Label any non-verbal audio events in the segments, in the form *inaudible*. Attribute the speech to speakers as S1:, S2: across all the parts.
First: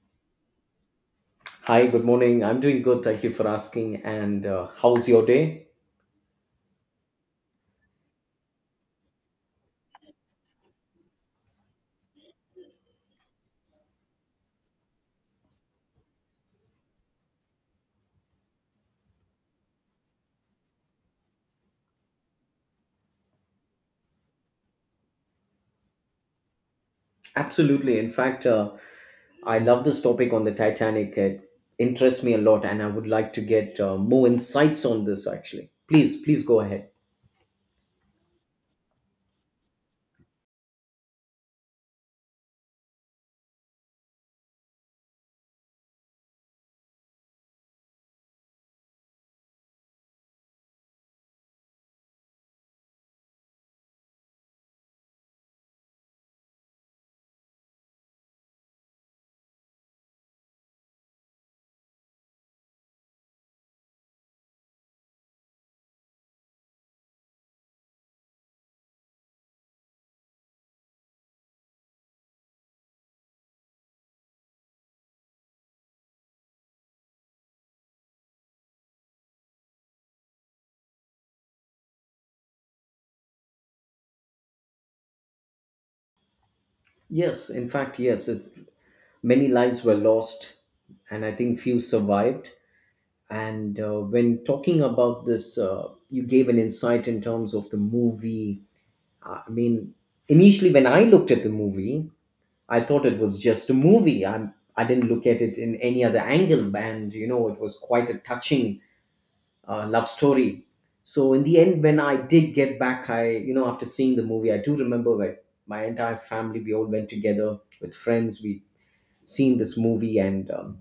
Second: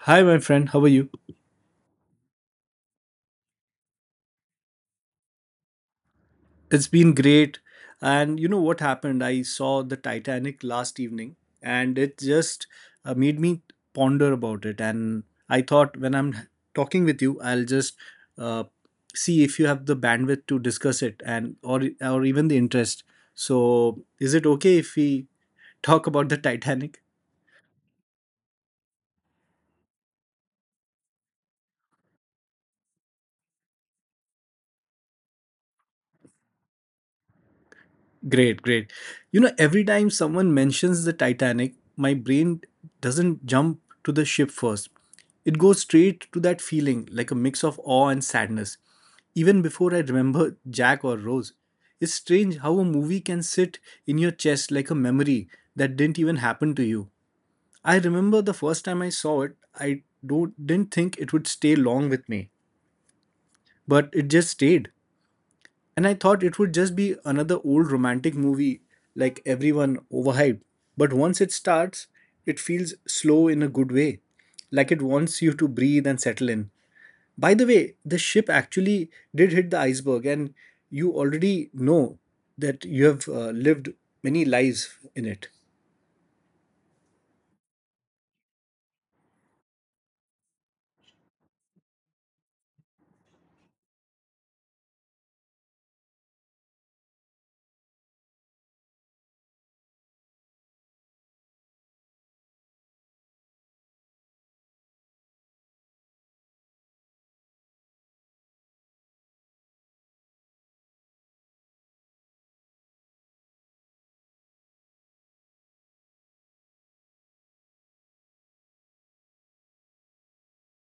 S1: Hi, my friend. How are you?
S2: Hi, good morning. I'm doing good. Thank you for asking. And how's your day?
S1: It's been great. And you know what happened? I saw the Titanic last evening and it just made me ponder about it. And I thought when I'm talking with you, I'll just uh, see if you have the bandwidth to discuss it and or even the interest. So, is it okay if we talk about the Titanic?
S2: Absolutely. In fact, I love this topic on the Titanic. It interests me a lot, and I would like to get more insights on this actually. Please, please go ahead.
S1: Great, great. Every time someone mentions the Titanic, my brain doesn't jump to the ship first. It goes straight to that feeling, like a mix of awe and sadness, even before I remember *laughs* Jack or Rose. It's strange how a movie can sit in your chest like a memory that didn't even happen to you. I remember the first time I saw it, I don't, didn't think it would stay long with me, but it just stayed. And I thought it would just be another old romantic movie like everyone overhyped. But once it starts, it feels slow in a good way, like it wants you to breathe and settle in. By the way, the ship actually did hit the iceberg, and you already know that you have lived many lives in it.
S2: Yes, in fact, yes. Many lives were lost, and I think few survived. And when talking about this, you gave an insight in terms of the movie. I mean, initially, when I looked at the movie, I thought it was just a movie. I didn't look at it in any other angle, and you know it was quite a touching love story. So in the end, when I did get back, I, after seeing the movie, I do remember like my entire family. We all went together with friends. We seen this movie, and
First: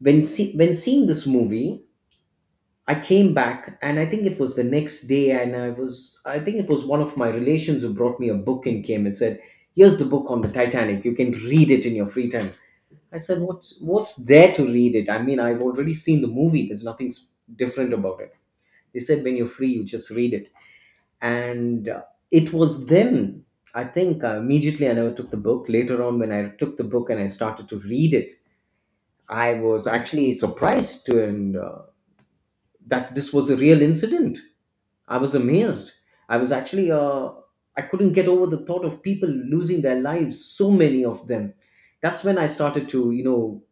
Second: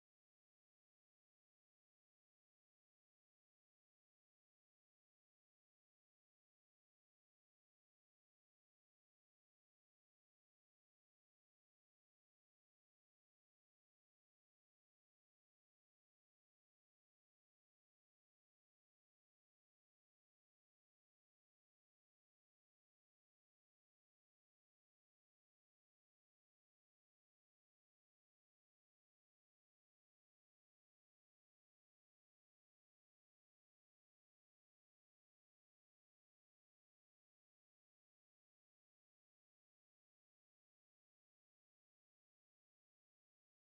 S2: when seeing this movie, I came back, and I think it was the next day, and I think it was one of my relations who brought me a book and came and said, "Here's the book on the Titanic. You can read it in your free time." I said, what's there to read it? I mean, I've already seen the movie. There's nothing different about it. They said when you're free, you just read it. And it was then I think immediately I never took the book. Later on, when I took the book and I started to read it, I was actually surprised to and that this was a real incident. I was amazed. I was actually I couldn't get over the thought of people losing their lives. So many of them. That's when I started to you know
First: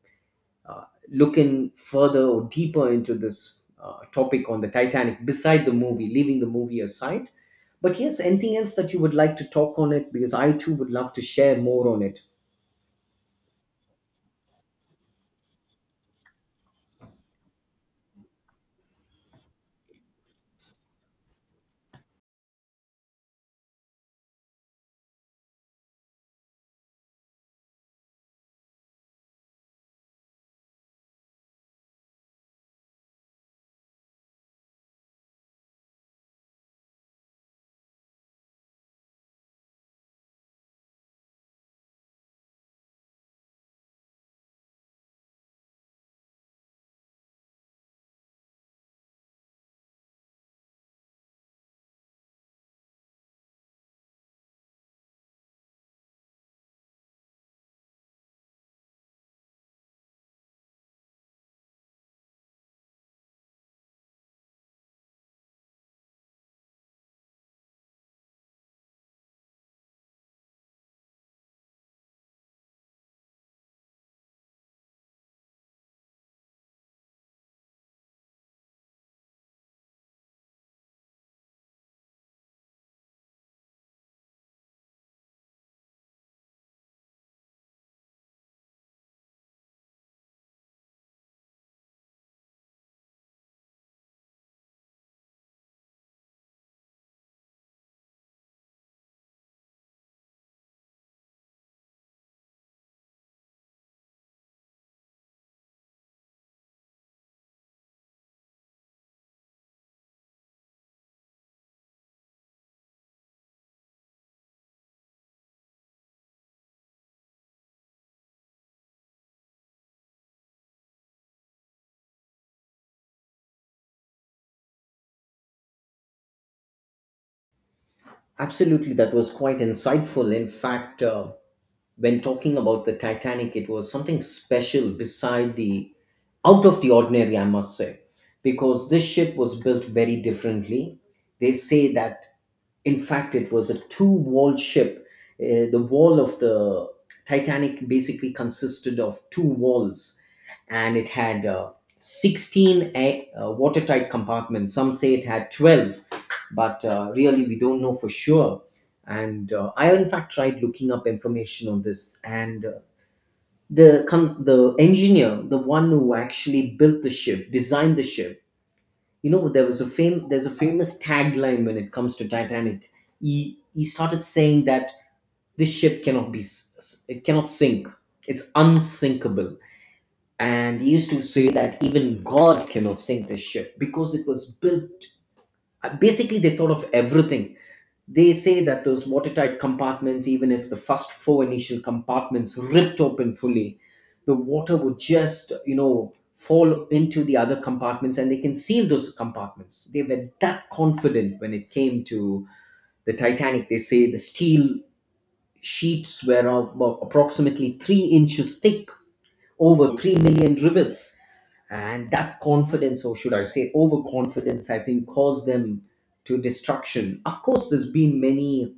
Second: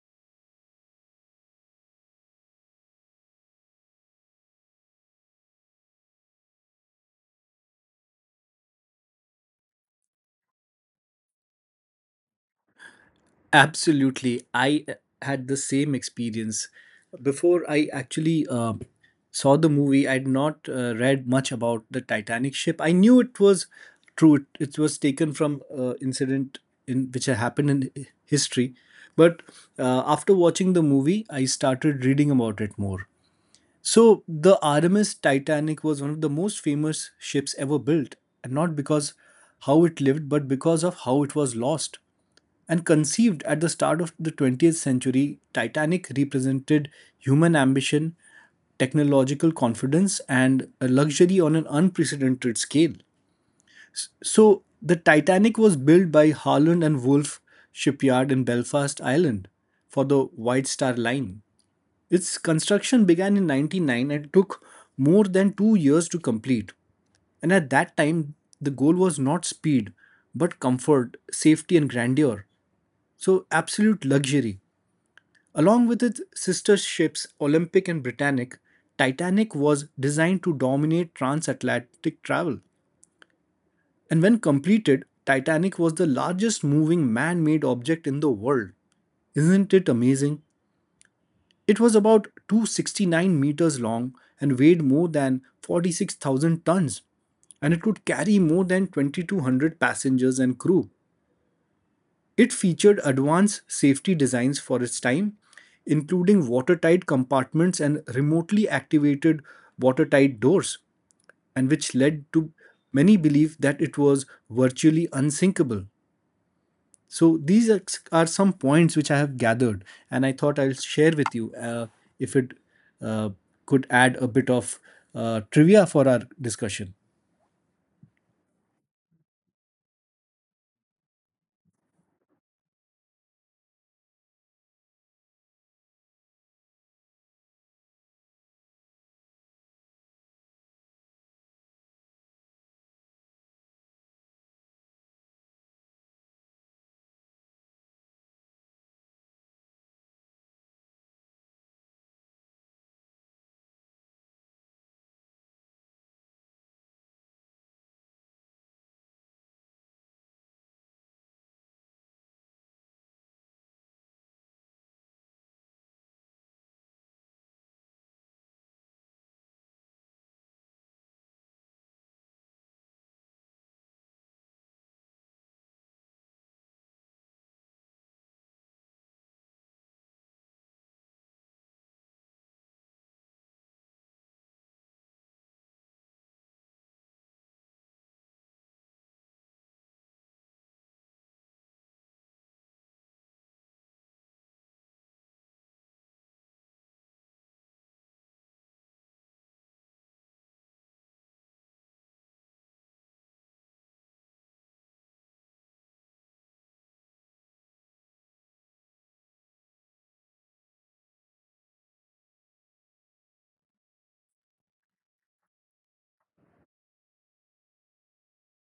S2: looking further or deeper into this topic on the Titanic beside the movie, leaving the movie aside. But yes, anything else that you would like to talk on it? Because I too would love to share more on it.
S1: Absolutely. I had the same experience. Before I actually saw the movie, I had not read much about the Titanic ship. I knew it was true. It was taken from incident in which had happened in history. But after watching the movie, I started reading about it more. So, the RMS Titanic was one of the most famous ships ever built, and not because how it lived, but because of how it was lost. And conceived at the start of the 20th century, Titanic represented human ambition, technological confidence, and a luxury on an unprecedented scale. So, the Titanic was built by Harland and Wolff Shipyard in Belfast, Ireland, for the White Star Line. Its construction began in 1909 and took more than 2 years to complete. And at that time, the goal was not speed, but comfort, safety, and grandeur. So, absolute luxury. Along with its sister ships, Olympic and Britannic, Titanic was designed to dominate transatlantic travel. And when completed, Titanic was the largest moving man made object in the world. Isn't it amazing? It was about 269 meters long and weighed more than 46,000 tons, and it could carry more than 2,200 passengers and crew. It featured advanced safety designs for its time, including watertight compartments and remotely activated watertight doors, and which led to many believe that it was virtually unsinkable. So these are some points which I have gathered, and I thought I'll share with you if it uh, could add a bit of trivia for our discussion.
S2: Absolutely, that was quite insightful. In fact, when talking about the Titanic, it was something special beside the out of the ordinary, I must say, because this ship was built very differently. They say that in fact, it was a two walled ship. The wall of the Titanic basically consisted of two walls and it had 16 watertight compartments. Some say it had 12, but really we don't know for sure. And I, in fact, tried looking up information on this, and the engineer, the one who actually built the ship, designed the ship, you know, there's a famous tagline when it comes to Titanic. He started saying that this ship cannot be it cannot sink, it's unsinkable. And he used to say that even God cannot sink this ship because it was built, basically they thought of everything. They say that those watertight compartments, even if the first four initial compartments ripped open fully, the water would just, you know, fall into the other compartments and they can seal those compartments. They were that confident when it came to the Titanic. They say the steel sheets were about approximately 3 inches thick, over 3 million rivets. And that confidence, or should I say overconfidence, I think caused them to destruction. Of course, there's been many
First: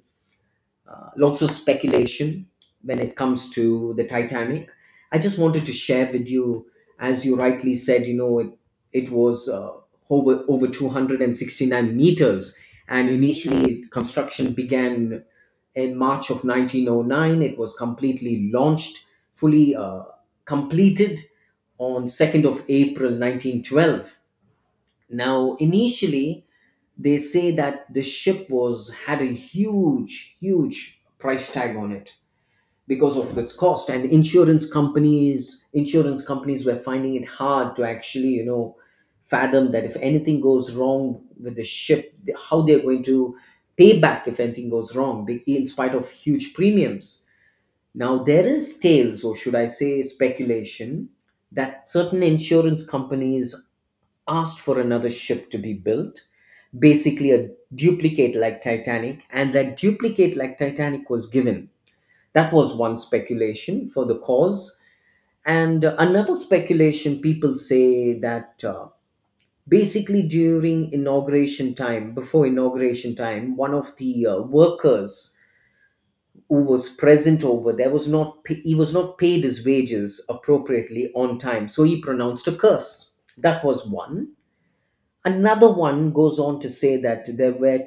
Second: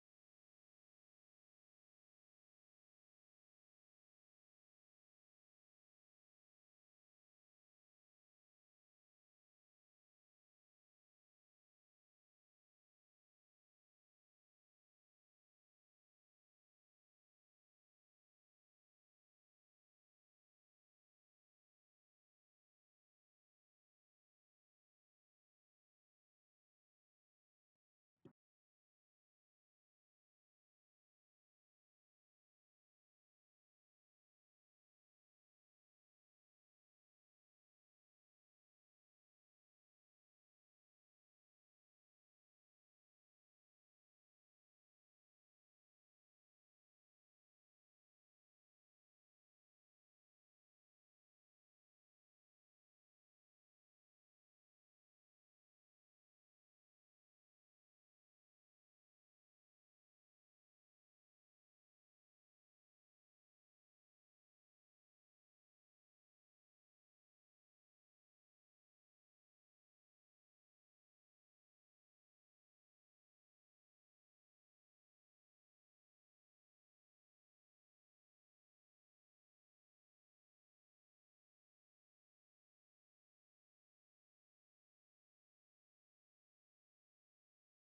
S2: lots of speculation when it comes to the Titanic. I just wanted to share with you, as you rightly said, you know, it was over 269 meters. And initially, construction began in March of 1909. It was completely launched, fully completed on 2nd of April 1912. Now, initially, they say that the ship was had a huge, huge price tag on it because of its cost, and insurance companies were finding it hard to actually, you know, fathom that if anything goes wrong with the ship, how they're going to pay back if anything goes wrong, in spite of huge premiums. Now there is tales, or should I say, speculation, that certain insurance companies asked for another ship to be built, basically a duplicate like Titanic, and that duplicate like Titanic was given. That was one speculation for the cause. And another speculation, people say that basically during inauguration time, before inauguration time, one of the workers who was present over there was not pa- he was not paid his wages appropriately on time, so he pronounced a curse. That was one. Another one goes on to say that there were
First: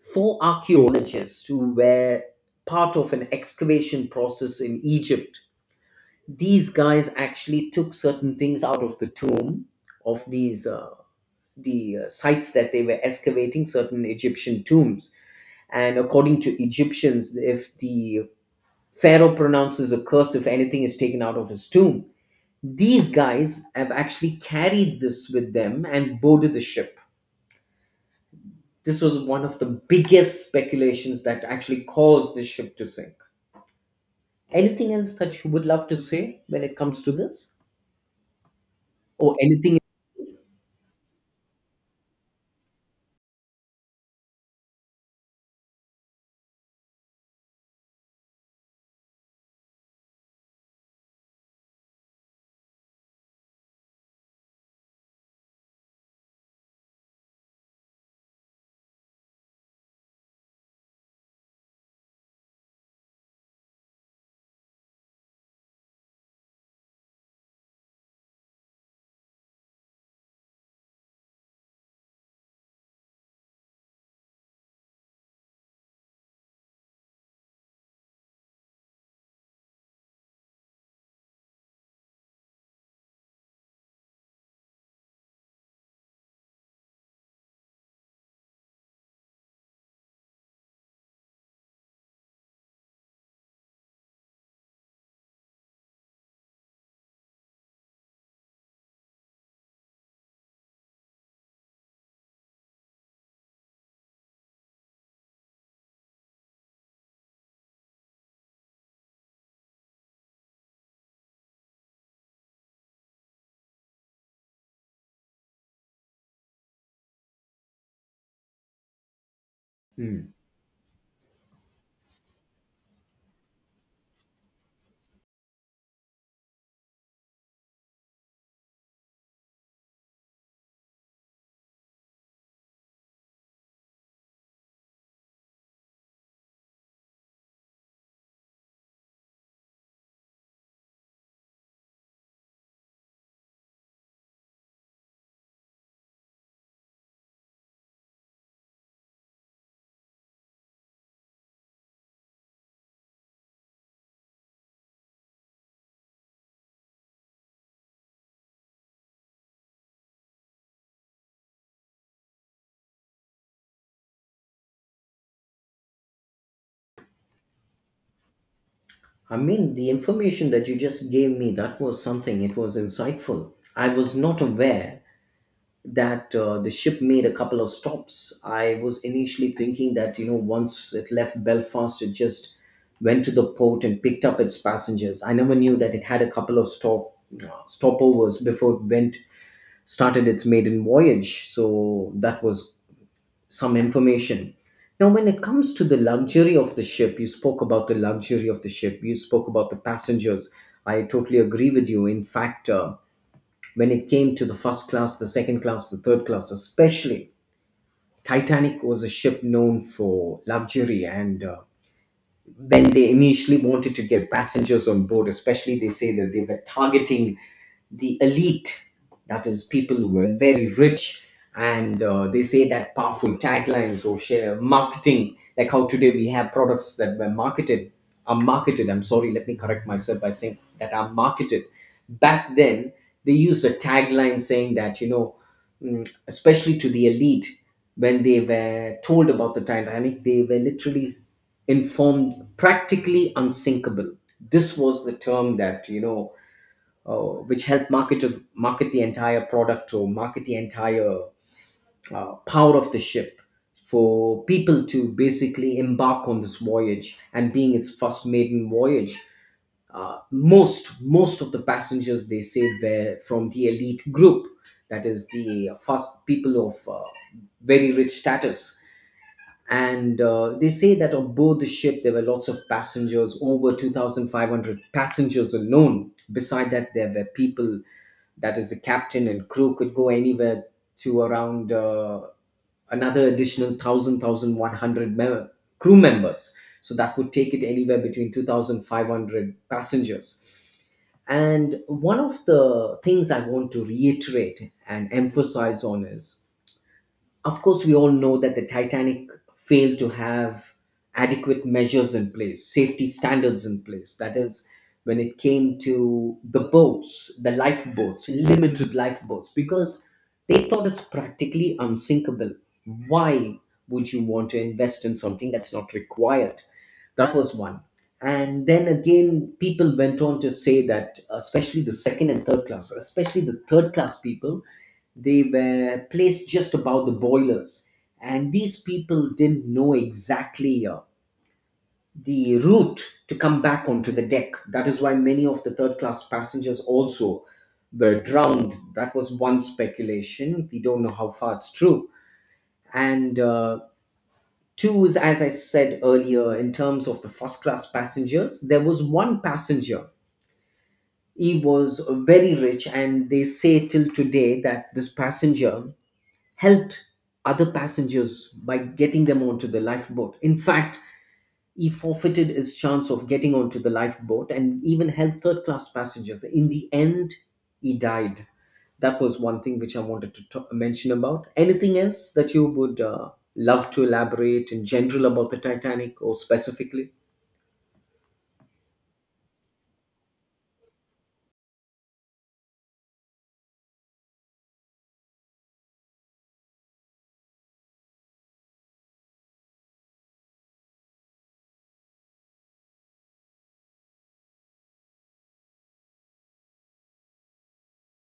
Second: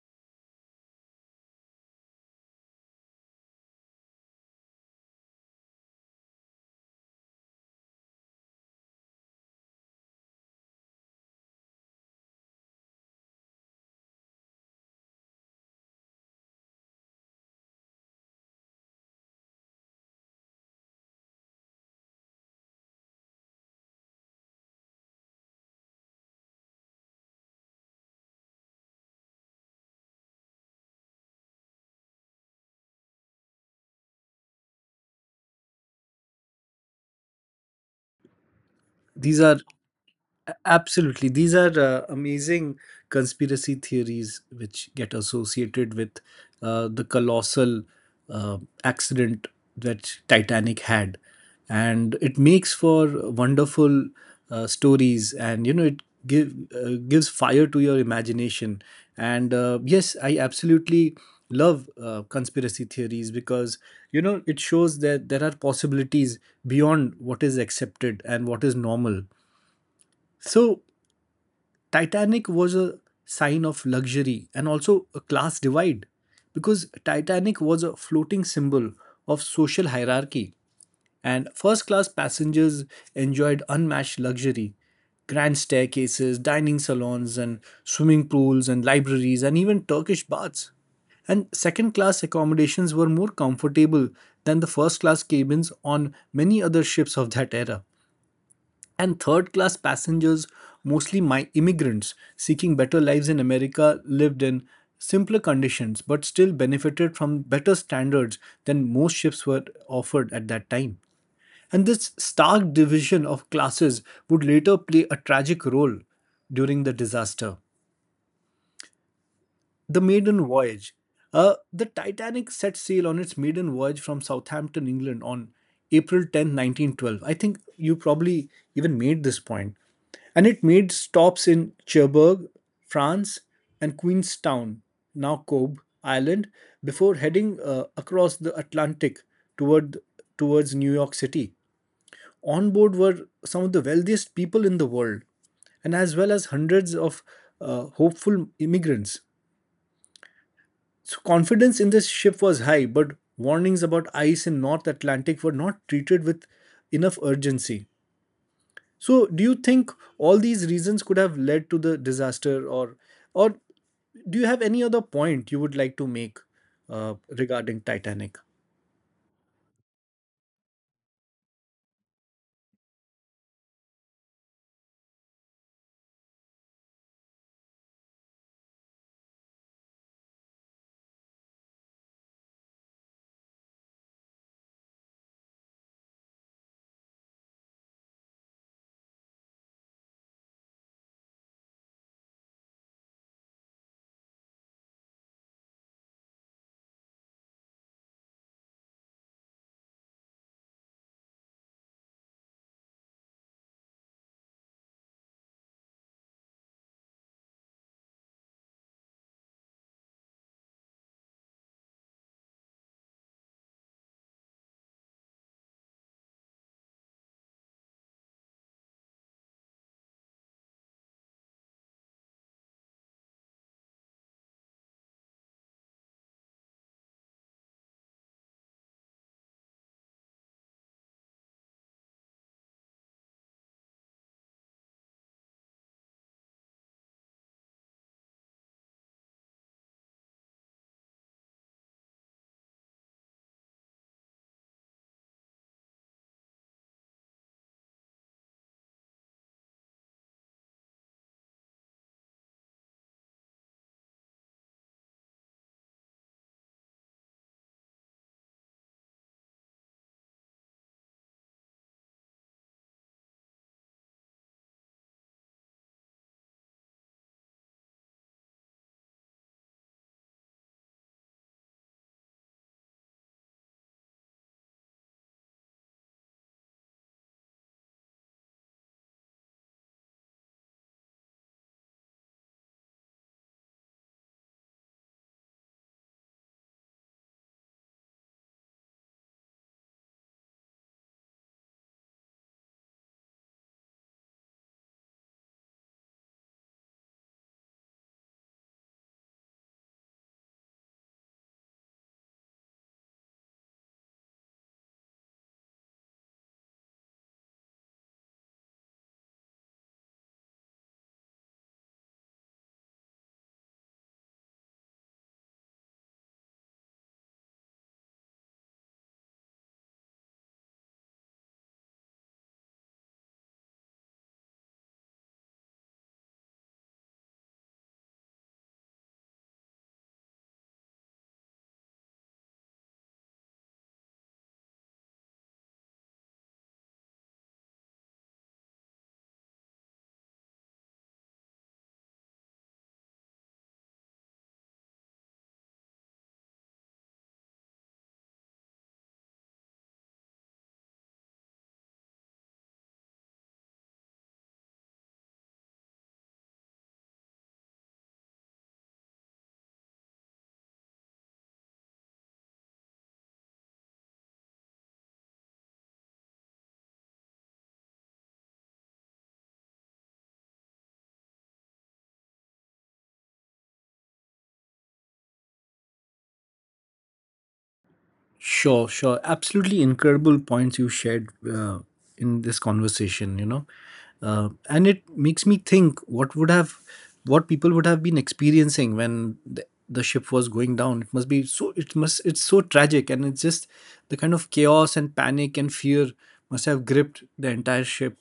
S2: four archaeologists who were part of an excavation process in Egypt. These guys actually took certain things out of the tomb of these the sites that they were excavating, certain Egyptian tombs. And according to Egyptians, if the pharaoh pronounces a curse, if anything is taken out of his tomb, these guys have actually carried this with them and boarded the ship. This was one of the biggest speculations that actually caused the ship to sink. Anything else that you would love to say when it comes to this? Or
S1: These are
S2: anything?
S1: Absolutely. These are amazing conspiracy theories which get associated with the colossal uh, accident that Titanic had. And it makes for wonderful stories and, it gives fire to your imagination. And yes, I absolutely love conspiracy theories because, it shows that there are possibilities beyond what is accepted and what is normal. So, Titanic was a sign of luxury and also a class divide, because Titanic was a floating symbol of social hierarchy, and first class passengers enjoyed unmatched luxury, grand staircases, dining salons, and swimming pools, and libraries, and even Turkish baths. And second class accommodations were more comfortable than the first class cabins on many other ships of that era. And third class passengers, mostly my immigrants seeking better lives in America, lived in simpler conditions but still benefited from better standards than most ships were offered at that time. And this stark division of classes would later play a tragic role during the disaster. The
S2: Hmm.
S1: maiden voyage. The Titanic set sail on its maiden voyage from Southampton, England on April 10th, 1912. I think you probably even made this point. And it made stops in Cherbourg, France, and Queenstown, now Cobb Island, before heading across the Atlantic toward towards New York City. On board were some of the wealthiest people in the world, and as well as hundreds of hopeful immigrants. So confidence in this ship was high, but warnings about ice in North Atlantic were not treated with enough urgency. So, do you think all these reasons could have led to the disaster, or do you have any other point you would like to make regarding Titanic?
S2: I mean, the information that you just gave me, that was something. It was insightful. I was not aware that the ship made a couple of stops. I was initially thinking that, you know, once it left Belfast, it just went to the port and picked up its passengers. I never knew that it had a couple of stopovers before it went started its maiden voyage. So that was some information. Now, when it comes to the luxury of the ship, you spoke about the luxury of the ship, you spoke about the passengers. I totally agree with you. In fact, when it came to the first class, the second class, the third class, especially, Titanic was a ship known for luxury. And when they initially wanted to get passengers on board, especially they say that they were targeting the elite, that is, people who were very rich, and they say that powerful taglines or share marketing, like how today we have products that were marketed, are marketed. I'm sorry, let me correct myself by saying that are marketed. Back then, they used a tagline saying that, you know, especially to the elite, when they were told about the Titanic, they were literally informed, practically unsinkable. This was the term that you know, which helped market to market the entire product or market the entire power of the ship for people to basically embark on this voyage. And being its first maiden voyage, most of the passengers they say were from the elite group, that is the first people of very rich status. And they say that on board the ship there were lots of passengers, over 2500 passengers alone, beside that there were people, that is the captain and crew, could go anywhere to around another additional 1000 1100 crew members, so that would take it anywhere between 2500 passengers. And one of the things I want to reiterate and emphasize on is, of course, we all know that the Titanic failed to have adequate measures in place, safety standards in place. That is, when it came to the boats, the lifeboats, limited lifeboats, because they thought it's practically unsinkable. Why would you want to invest in something that's not required? That was one. And then again, people went on to say that, especially the second and third class, especially the third class people, they were placed just above the boilers, and these people didn't know exactly the route to come back onto the deck. That is why many of the third class passengers also were drowned. That was one speculation, we don't know how far it's true. And two is, as I said earlier, in terms of the first class passengers, there was one passenger, he was very rich, and they say till today that this passenger helped other passengers by getting them onto the lifeboat. In fact, he forfeited his chance of getting onto the lifeboat and even helped third class passengers. In the end, he died. That was one thing which I wanted to mention about. Anything else that you would love to elaborate in general about the Titanic or specifically?
S1: Sure, sure. Absolutely incredible points you shared in this conversation. And it makes me think what people would have been experiencing when the ship was going down. It's so tragic. And it's just the kind of chaos and panic and fear must have gripped the entire ship.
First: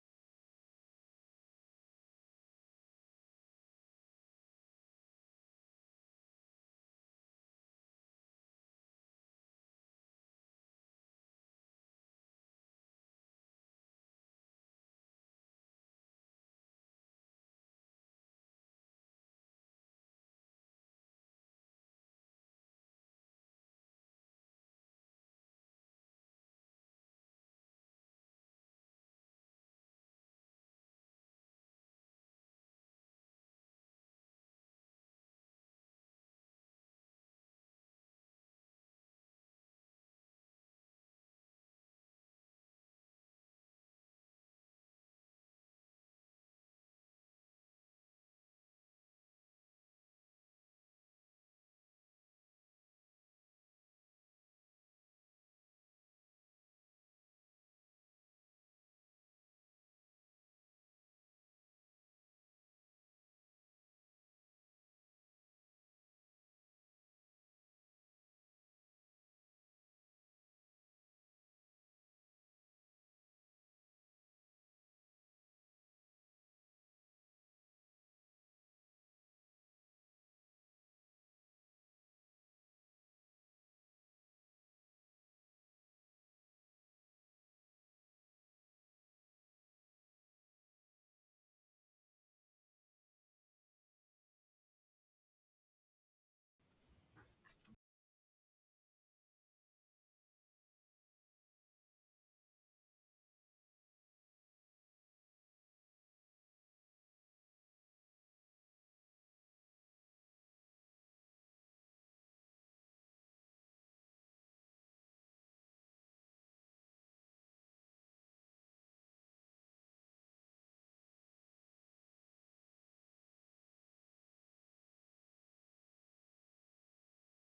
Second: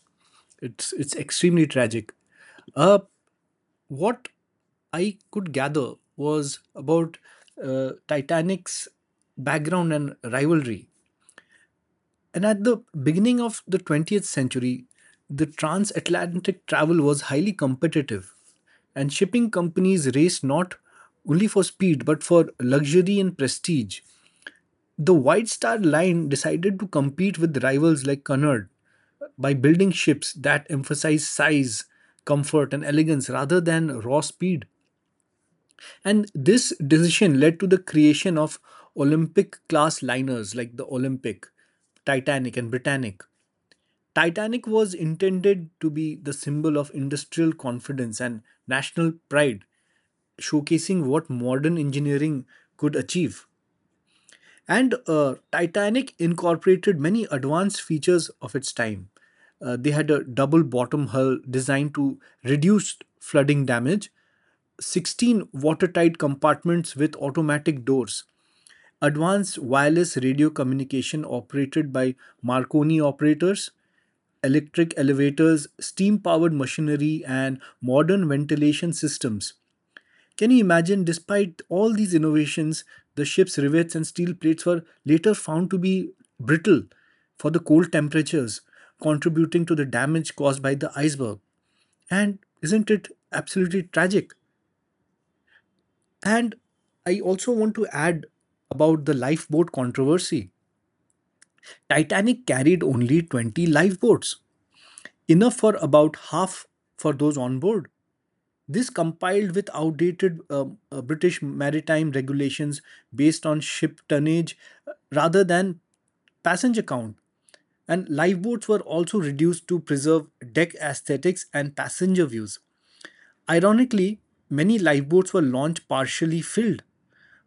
S1: It's extremely tragic. Uh, what I could gather was about Titanic's background and rivalry. And at the beginning of the 20th century, the transatlantic travel was highly competitive, and shipping companies raced not only for speed but for luxury and prestige. The White Star Line decided to compete with rivals like Cunard by building ships that emphasized size, comfort, and elegance rather than raw speed. And this decision led to the creation of Olympic class liners like the Olympic, Titanic, and Britannic. Titanic was intended to be the symbol of industrial confidence and national pride, showcasing what modern engineering could achieve. And Titanic incorporated many advanced features of its time. They had a double bottom hull designed to reduce flooding damage, 16 watertight compartments with automatic doors, advanced wireless radio communication operated by Marconi operators, electric elevators, steam powered machinery, and modern ventilation systems. Can you imagine, despite all these innovations, the ship's rivets and steel plates were later found to be brittle for the cold temperatures, contributing to the damage caused by the iceberg? And isn't it absolutely tragic? And I also want to add about the lifeboat controversy. Titanic carried only 20 lifeboats, enough for about half for those on board. This compiled with outdated British maritime regulations based on ship tonnage rather than passenger count. And lifeboats were also reduced to preserve deck aesthetics and passenger views. Ironically, many lifeboats were launched partially filled,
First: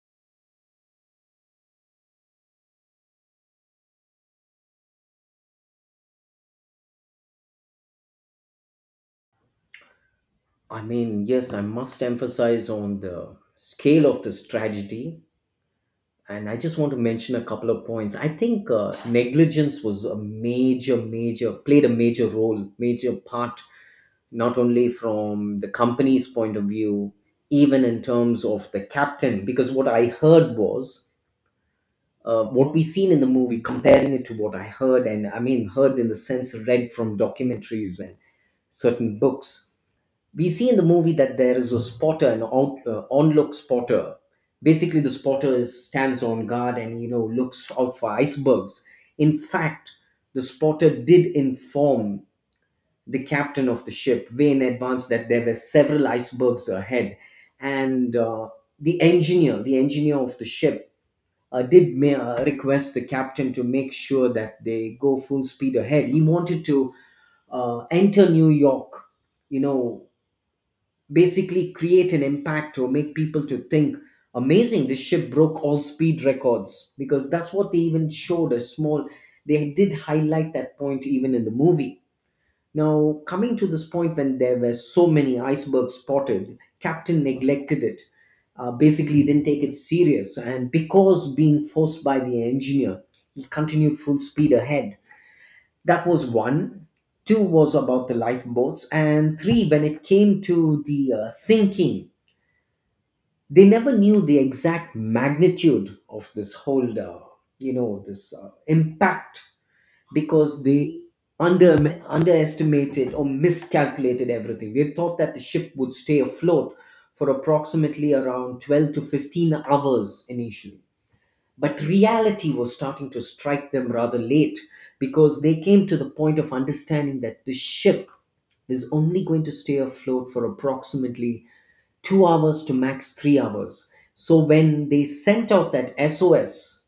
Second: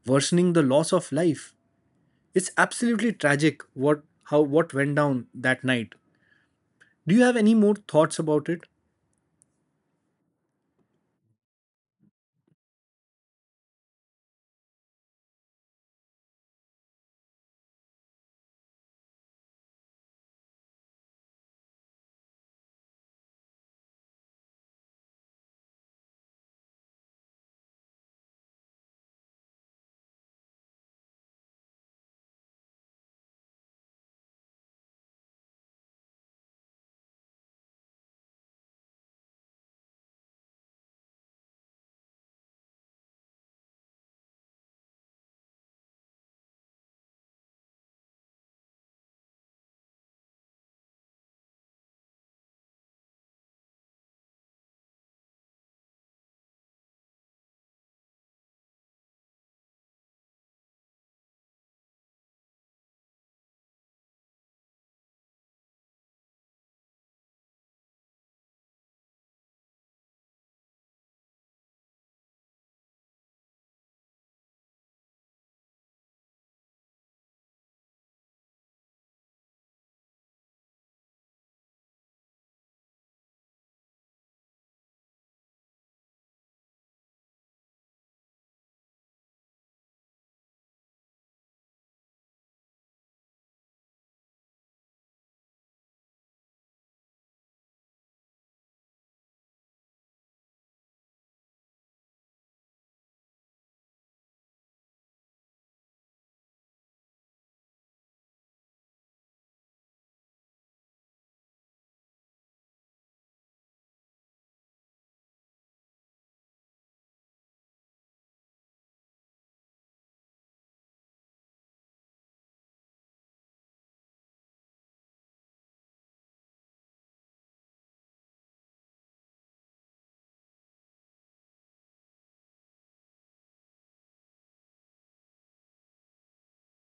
S1: worsening the loss of life. It's absolutely tragic what went down that night. Do you have any more thoughts about it?
S2: I mean, yes, I must emphasize on the scale of this tragedy, and I just want to mention a couple of points. I think negligence was a major, played a major role, major part, not only from the company's point of view, even in terms of the captain. Because what I heard was what we seen in the movie, comparing it to what I heard, and I mean heard in the sense read from documentaries and certain books. We see in the movie that there is a spotter, an onlook spotter. Basically, the spotter is, stands on guard and you know looks out for icebergs. In fact, the spotter did inform the captain of the ship way in advance that there were several icebergs ahead, and the the engineer of the ship, request the captain to make sure that they go full speed ahead. He wanted to enter New York, you know, basically create an impact or make people to think amazing this ship broke all speed records, because that's what they even showed a small, they did highlight that point even in the movie. Now coming to this point, when there were so many icebergs spotted, captain neglected it, basically didn't take it serious, and because being forced by the engineer, he continued full speed ahead. That was one. Two was about the lifeboats, and three, when it came to the sinking, they never knew the exact magnitude of this whole you know this impact, because they under underestimated or miscalculated everything. They thought that the ship would stay afloat for approximately around 12 to 15 hours initially, but reality was starting to strike them rather late, because they came to the point of understanding that the ship is only going to stay afloat for approximately 2 hours to max 3 hours. So when they sent out that SOS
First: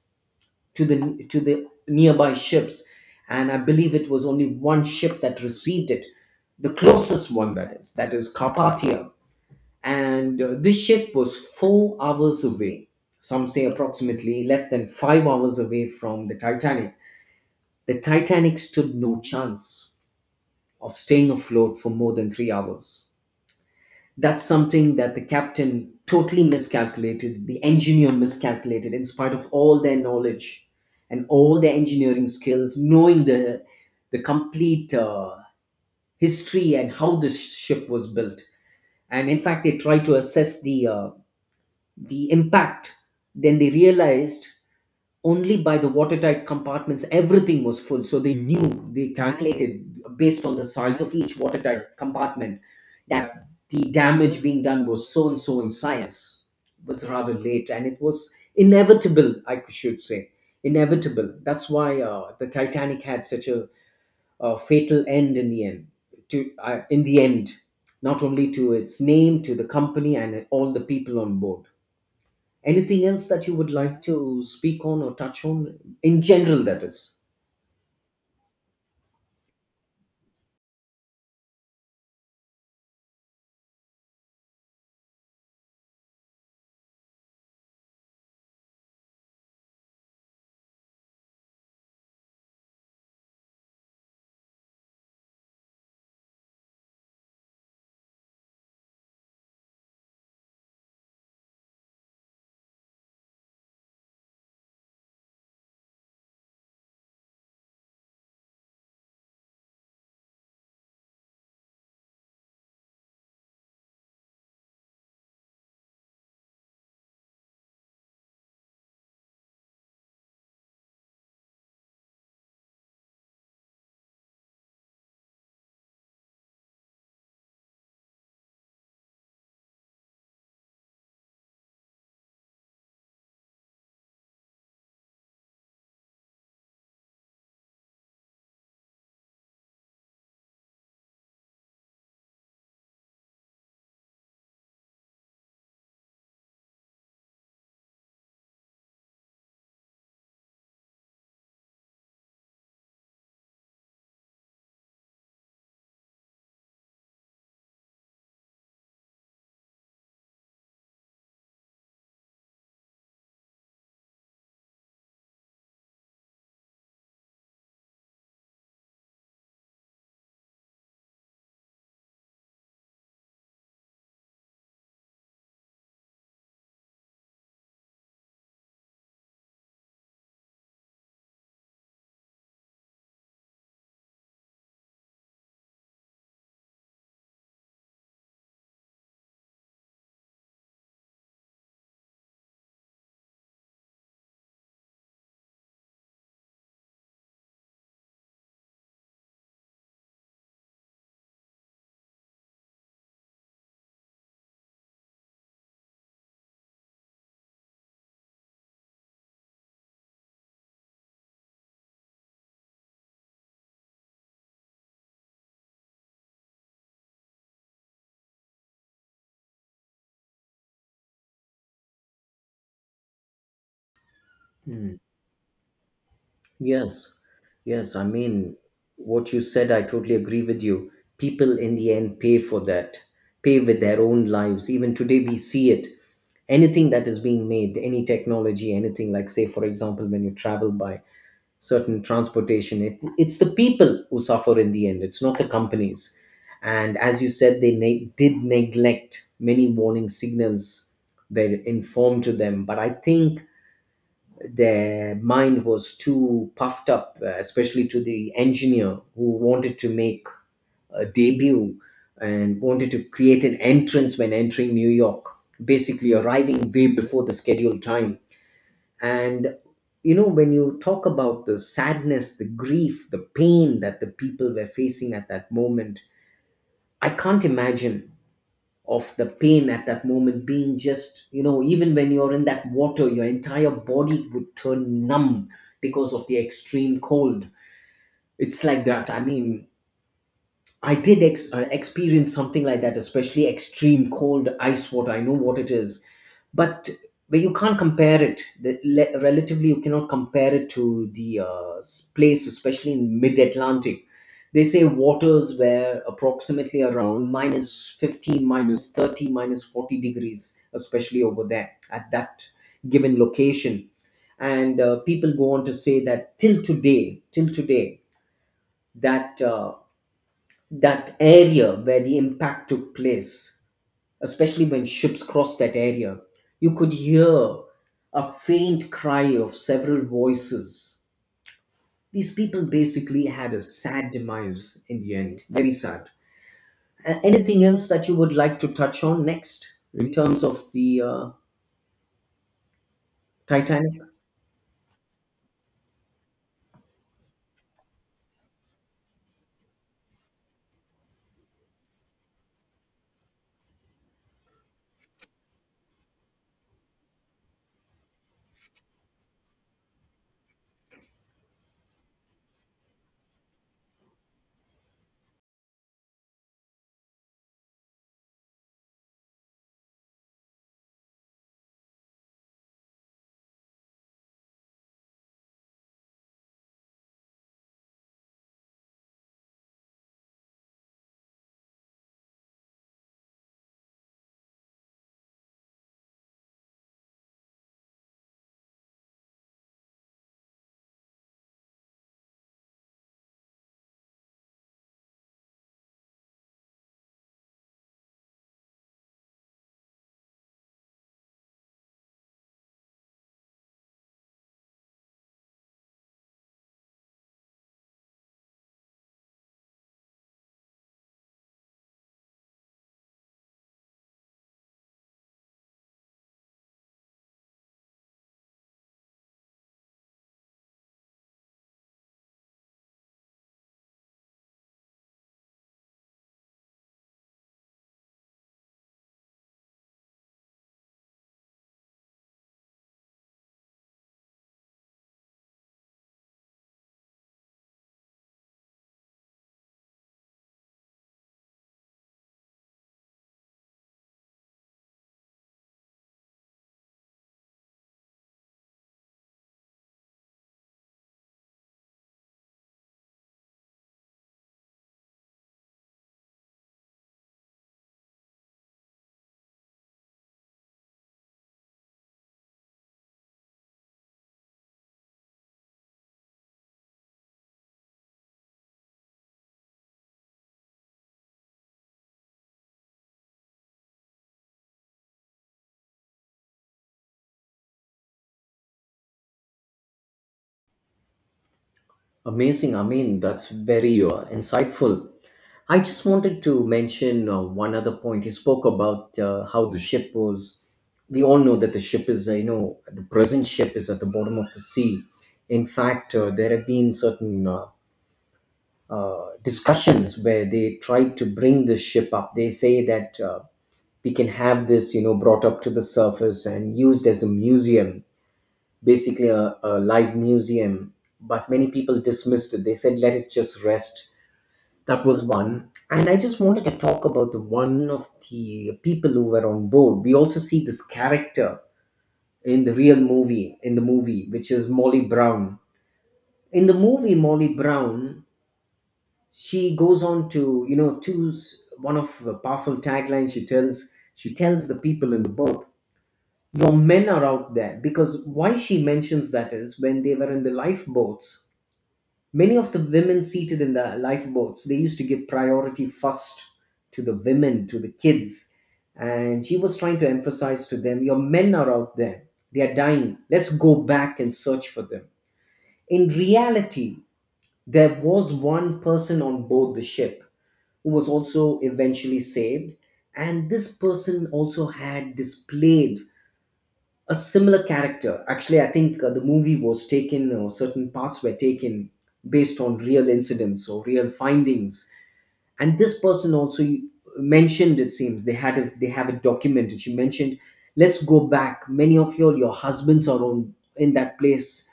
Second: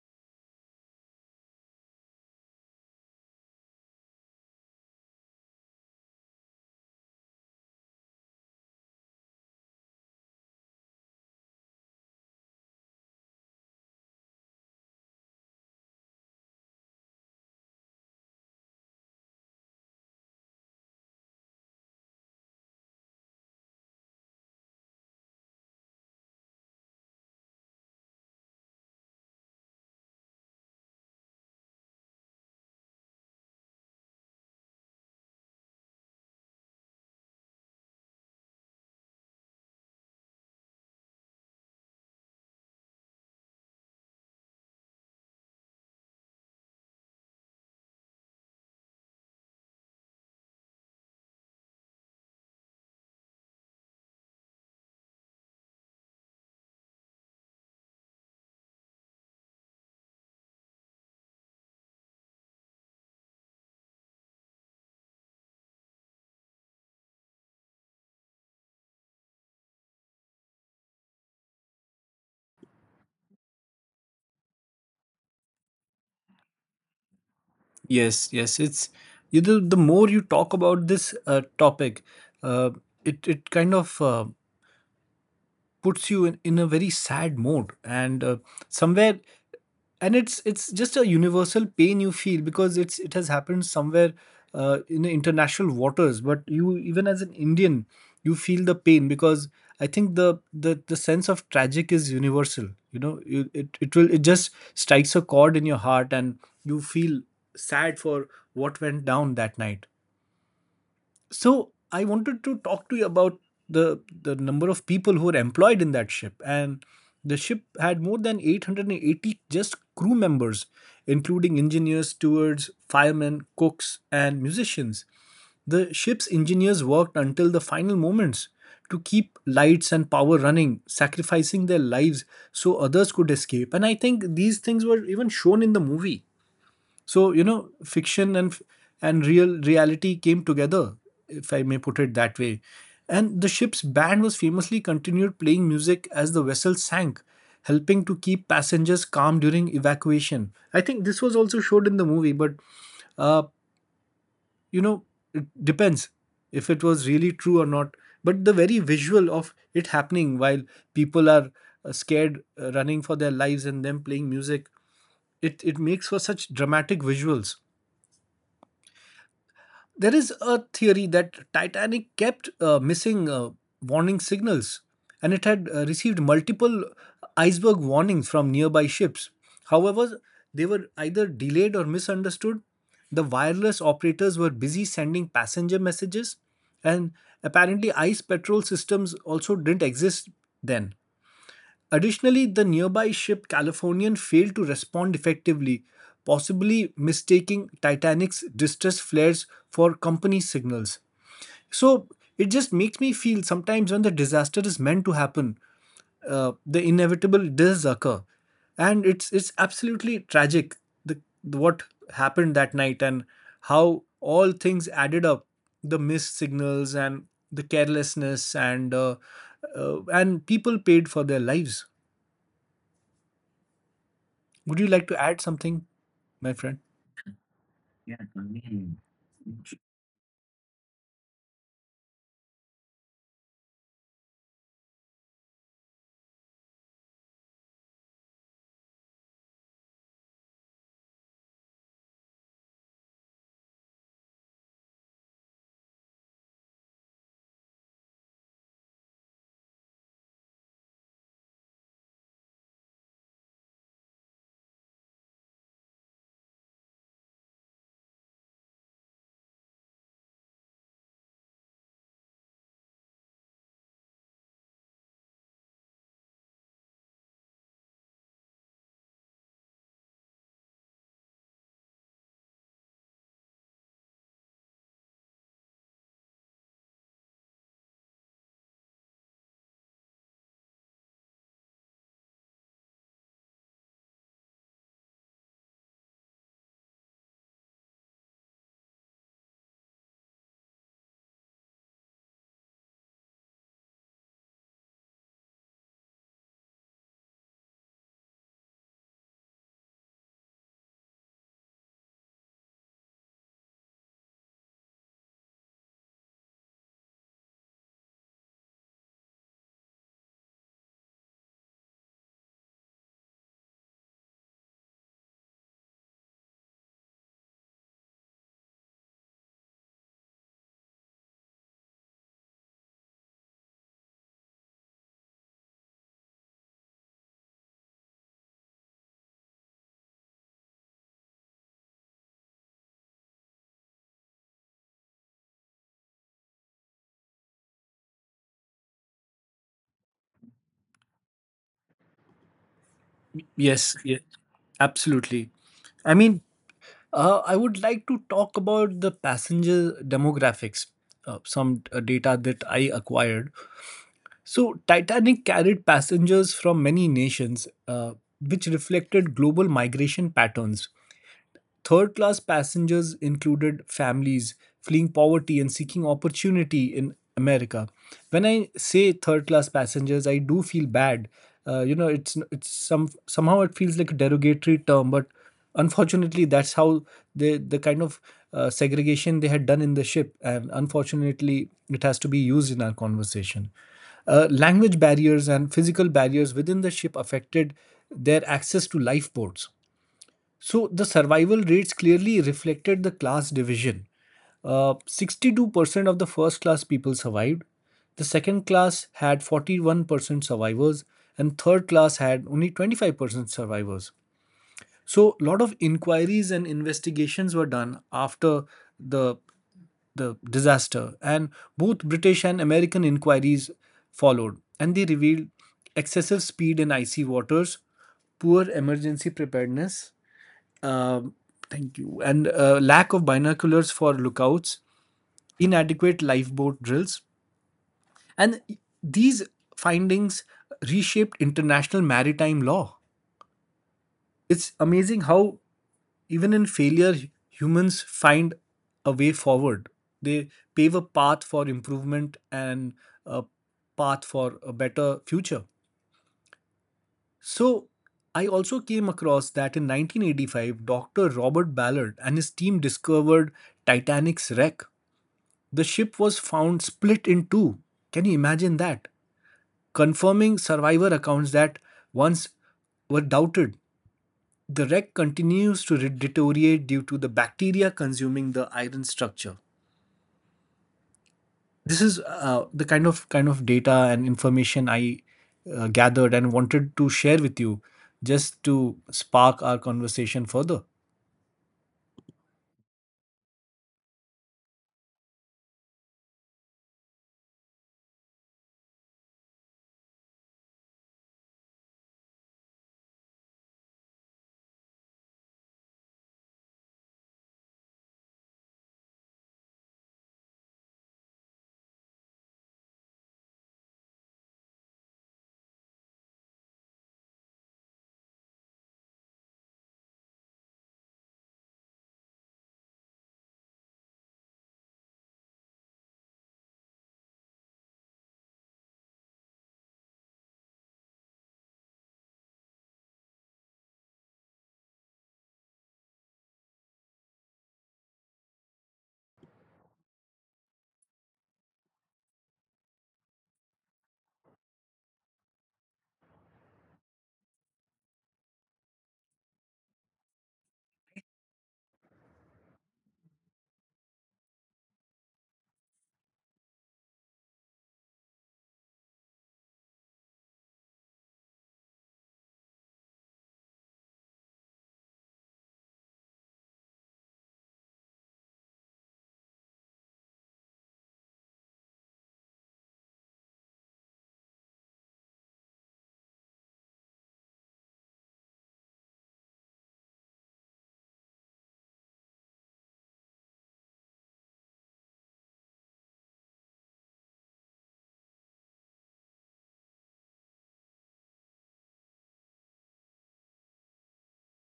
S2: to the nearby ships, and I believe it was only one ship that received it, the closest one, that is Carpathia, and this ship was 4 hours away. Some say approximately less than 5 hours away from the Titanic. The Titanic stood no chance of staying afloat for more than 3 hours. That's something that the captain totally miscalculated, the engineer miscalculated, in spite of all their knowledge and all their engineering skills, knowing the complete history and how this ship was built. And in fact, they tried to assess the impact. Then they realized, only by the watertight compartments everything was full, so they knew, they calculated based on the size of each watertight compartment that the damage being done was so and so in size. It was rather late, and it was inevitable, I should say, inevitable. That's why the Titanic had such a, uh, fatal end in the end, to in the end, not only to its name, to the company and all the people on board. Anything else that you would like to speak on or touch on in general, that is?
S1: Yes, yes, the more you talk about this topic, uh, it kind of puts you in a very sad mode and somewhere, and it's just a universal pain you feel because it has happened somewhere in the international waters, but you even as an Indian you feel the pain because I think the sense of tragic is universal. You know you, it, it will it just strikes a chord in your heart and you feel sad for what went down that night. So I wanted to talk to you about the number of people who were employed in that ship, and the ship had more than 880 just crew members, including engineers, stewards, firemen, cooks, and musicians. The ship's engineers worked until the final moments to keep lights and power running, sacrificing their lives so others could escape. And I think these things were even shown in the movie. So, fiction and real reality came together, if I may put it that way. And the ship's band was famously continued playing music as the vessel sank, helping to keep passengers calm during evacuation. I think this was also showed in the movie, but uh, you know, it depends if it was really true or not. But the very visual of it happening while people are scared, running for their lives, and them playing music, it makes for such dramatic visuals. There is a theory that Titanic kept missing warning signals, and it had received multiple iceberg warnings from nearby ships. However, they were either delayed or misunderstood. The wireless operators were busy sending passenger messages, and apparently, ice patrol systems also didn't exist then. Additionally, the nearby ship Californian failed to respond effectively, possibly mistaking Titanic's distress flares for company signals. So it just makes me feel sometimes when the disaster is meant to happen, the inevitable does occur, and it's absolutely tragic, the, what happened that night and how all things added up, the missed signals and the carelessness and people paid for their lives. Would you
S2: Hmm.
S1: like to add something, my friend?
S2: Yes, yes. I
S1: Yeah,
S2: mean,
S1: Tanvi.
S2: what you said, I totally agree with you. People in the end pay for that, pay with their own lives. Even today, we see it. Anything that is being made, any technology, anything like, say, for example, when you travel by certain transportation. It's the people who suffer in the end, it's not the companies. And as you said, they did neglect many warning signals, were informed to them. But I think their mind was too puffed up, especially to the engineer, who wanted to make a debut and wanted to create an entrance when entering New York, basically arriving way before the scheduled time. And you know, when you talk about the sadness, the grief, the pain that the people were facing at that moment, I can't imagine of the pain at that moment, being just, you know, even when you're in that water, your entire body would turn numb because of the extreme cold. It's like that. I mean, I did experience something like that, especially extreme cold ice water. I know what it is, but you can't compare it. Relatively, you cannot compare it to the place, especially in mid-Atlantic. They say waters were approximately around minus 15, minus 30, minus 40 degrees, especially over there at that given location. And people go on to say that till today, till today, that. Uh, that area where the impact took place, especially when ships crossed that area, you could hear a faint cry of several voices. These people basically had a sad demise in the end. Very sad. Anything else that you would like to touch on next in terms of the
S1: Yes,
S2: Titanic?
S1: yeah, absolutely. I mean, I would like to talk about the passenger demographics, some data that I acquired. So, Titanic carried passengers from many nations, which reflected global migration patterns. Third class passengers included families fleeing poverty and seeking opportunity in America. When I say third class passengers, I do feel bad. You know, it's somehow it feels like a derogatory term, but unfortunately, that's how the kind of segregation they had done in the ship, and unfortunately, it has to be used in our conversation. Language barriers and physical barriers within the ship affected their access to lifeboats, so the survival rates clearly reflected the class division. 62% of the first class people survived. The second class had 41% survivors, and third class had only 25% survivors. So a lot of inquiries and investigations were done after the the disaster, and both British and American inquiries followed, and they revealed excessive speed in icy waters, poor emergency preparedness, um, thank you. And lack of binoculars for lookouts, inadequate lifeboat drills. And these findings reshaped international maritime law. It's amazing how, even in failure, humans find a way forward. They pave a path for improvement and a path for a better future. So, I also came across that in 1985, Dr. Robert Ballard and his team discovered Titanic's wreck. The ship was found split in two. Can you imagine that? Confirming survivor accounts that once were doubted. The wreck continues to deteriorate due to the bacteria consuming the iron structure. This is the kind of data and information I gathered and wanted to share with you just to spark our conversation further.
S2: Amazing. I mean, that's very insightful. I just wanted to mention one other point. You spoke about how the ship was. We all know that the ship is, you know, the present ship is at the bottom of the sea. In fact, there have been certain discussions where they try to bring the ship up. They say that we can have this, you know, brought up to the surface and used as a museum, basically a live museum. But many people dismissed it. They said, let it just rest. That was one. And I just wanted to talk about the one of the people who were on board. We also see this character in the real movie, in the movie, which is Molly Brown. In the movie, Molly Brown, she goes on to, you know, choose one of the powerful taglines she tells the people in the boat, your men are out there. Because why she mentions that is, when they were in the lifeboats, many of the women seated in the lifeboats, they used to give priority first to the women, to the kids. And she was trying to emphasize to them, your men are out there. They are dying. Let's go back and search for them. In reality, there was one person on board the ship who was also eventually saved. And this person also had displayed a similar character. Actually, I think the movie was taken, or certain parts were taken based on real incidents or real findings. And this person also mentioned, it seems they had a, they have it documented. She mentioned, "Let's go back. Many of your husbands are on in that place,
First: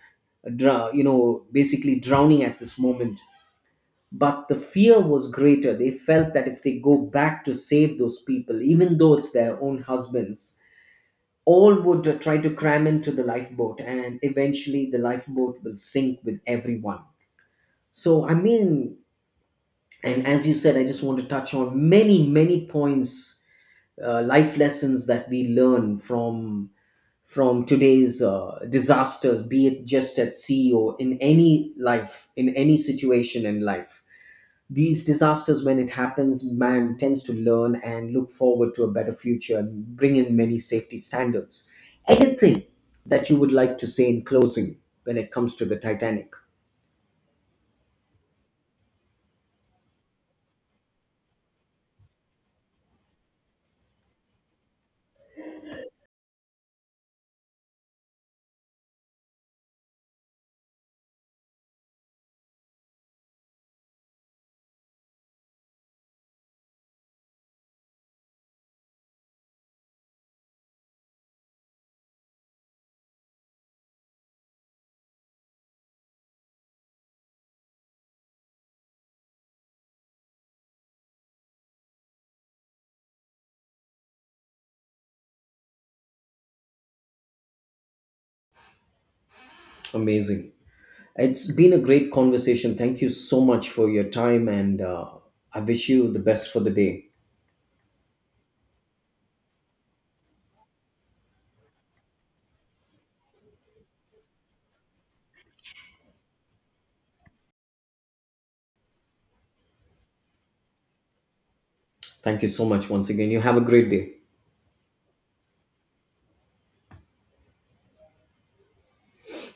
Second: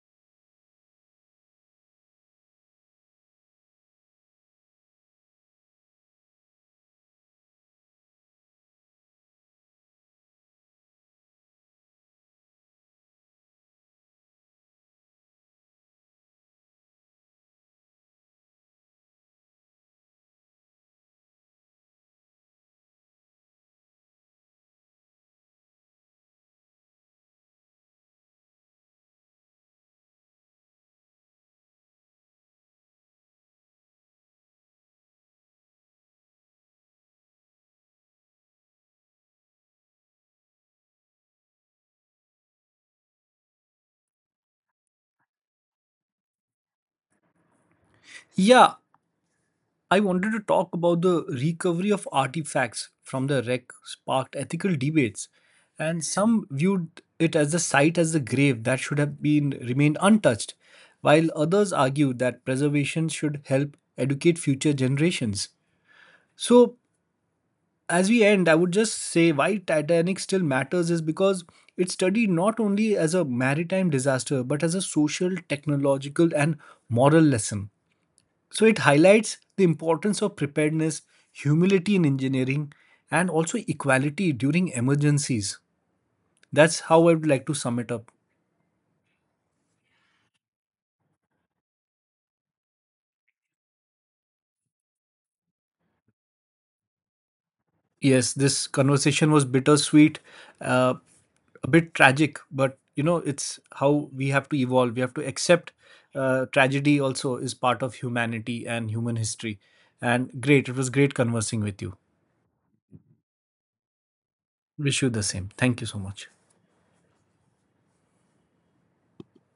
S2: basically drowning at this moment." But the fear was greater. They felt that if they go back to save those people, even though it's their own husbands, all would try to cram into the lifeboat, and eventually the lifeboat will sink with everyone. So I mean, and as you said, I just want to touch on many points. Life lessons that we learn from today's disasters, be it just at sea, or in any life, in any situation in life. These disasters, when it happens, man tends to learn and look forward to a better future and bring in many safety standards. Anything that you would like to say in closing, when it comes to the Titanic?
S1: Yeah, I wanted to talk about the recovery of artifacts from the wreck sparked ethical debates, and some viewed it as the site as the grave that should have been remained untouched, while others argued that preservation should help educate future generations. So, as we end, I would just say why Titanic still matters is because it's studied not only as a maritime disaster but as a social, technological, and moral lesson, so it highlights the importance of preparedness, humility in engineering, and also equality during emergencies. That's how I would like to sum it up.
S2: Amazing. It's been a great conversation. Thank you so much for your time, and I wish you the best for the day.
S1: Yes, this conversation was bittersweet, uh, a bit tragic, but it's how we have to evolve. We have to accept tragedy also is part of humanity and human history. And great, it was great conversing with you.
S2: Thank you so much once again. You have a great day.
S1: Wish you the same. Thank you so much.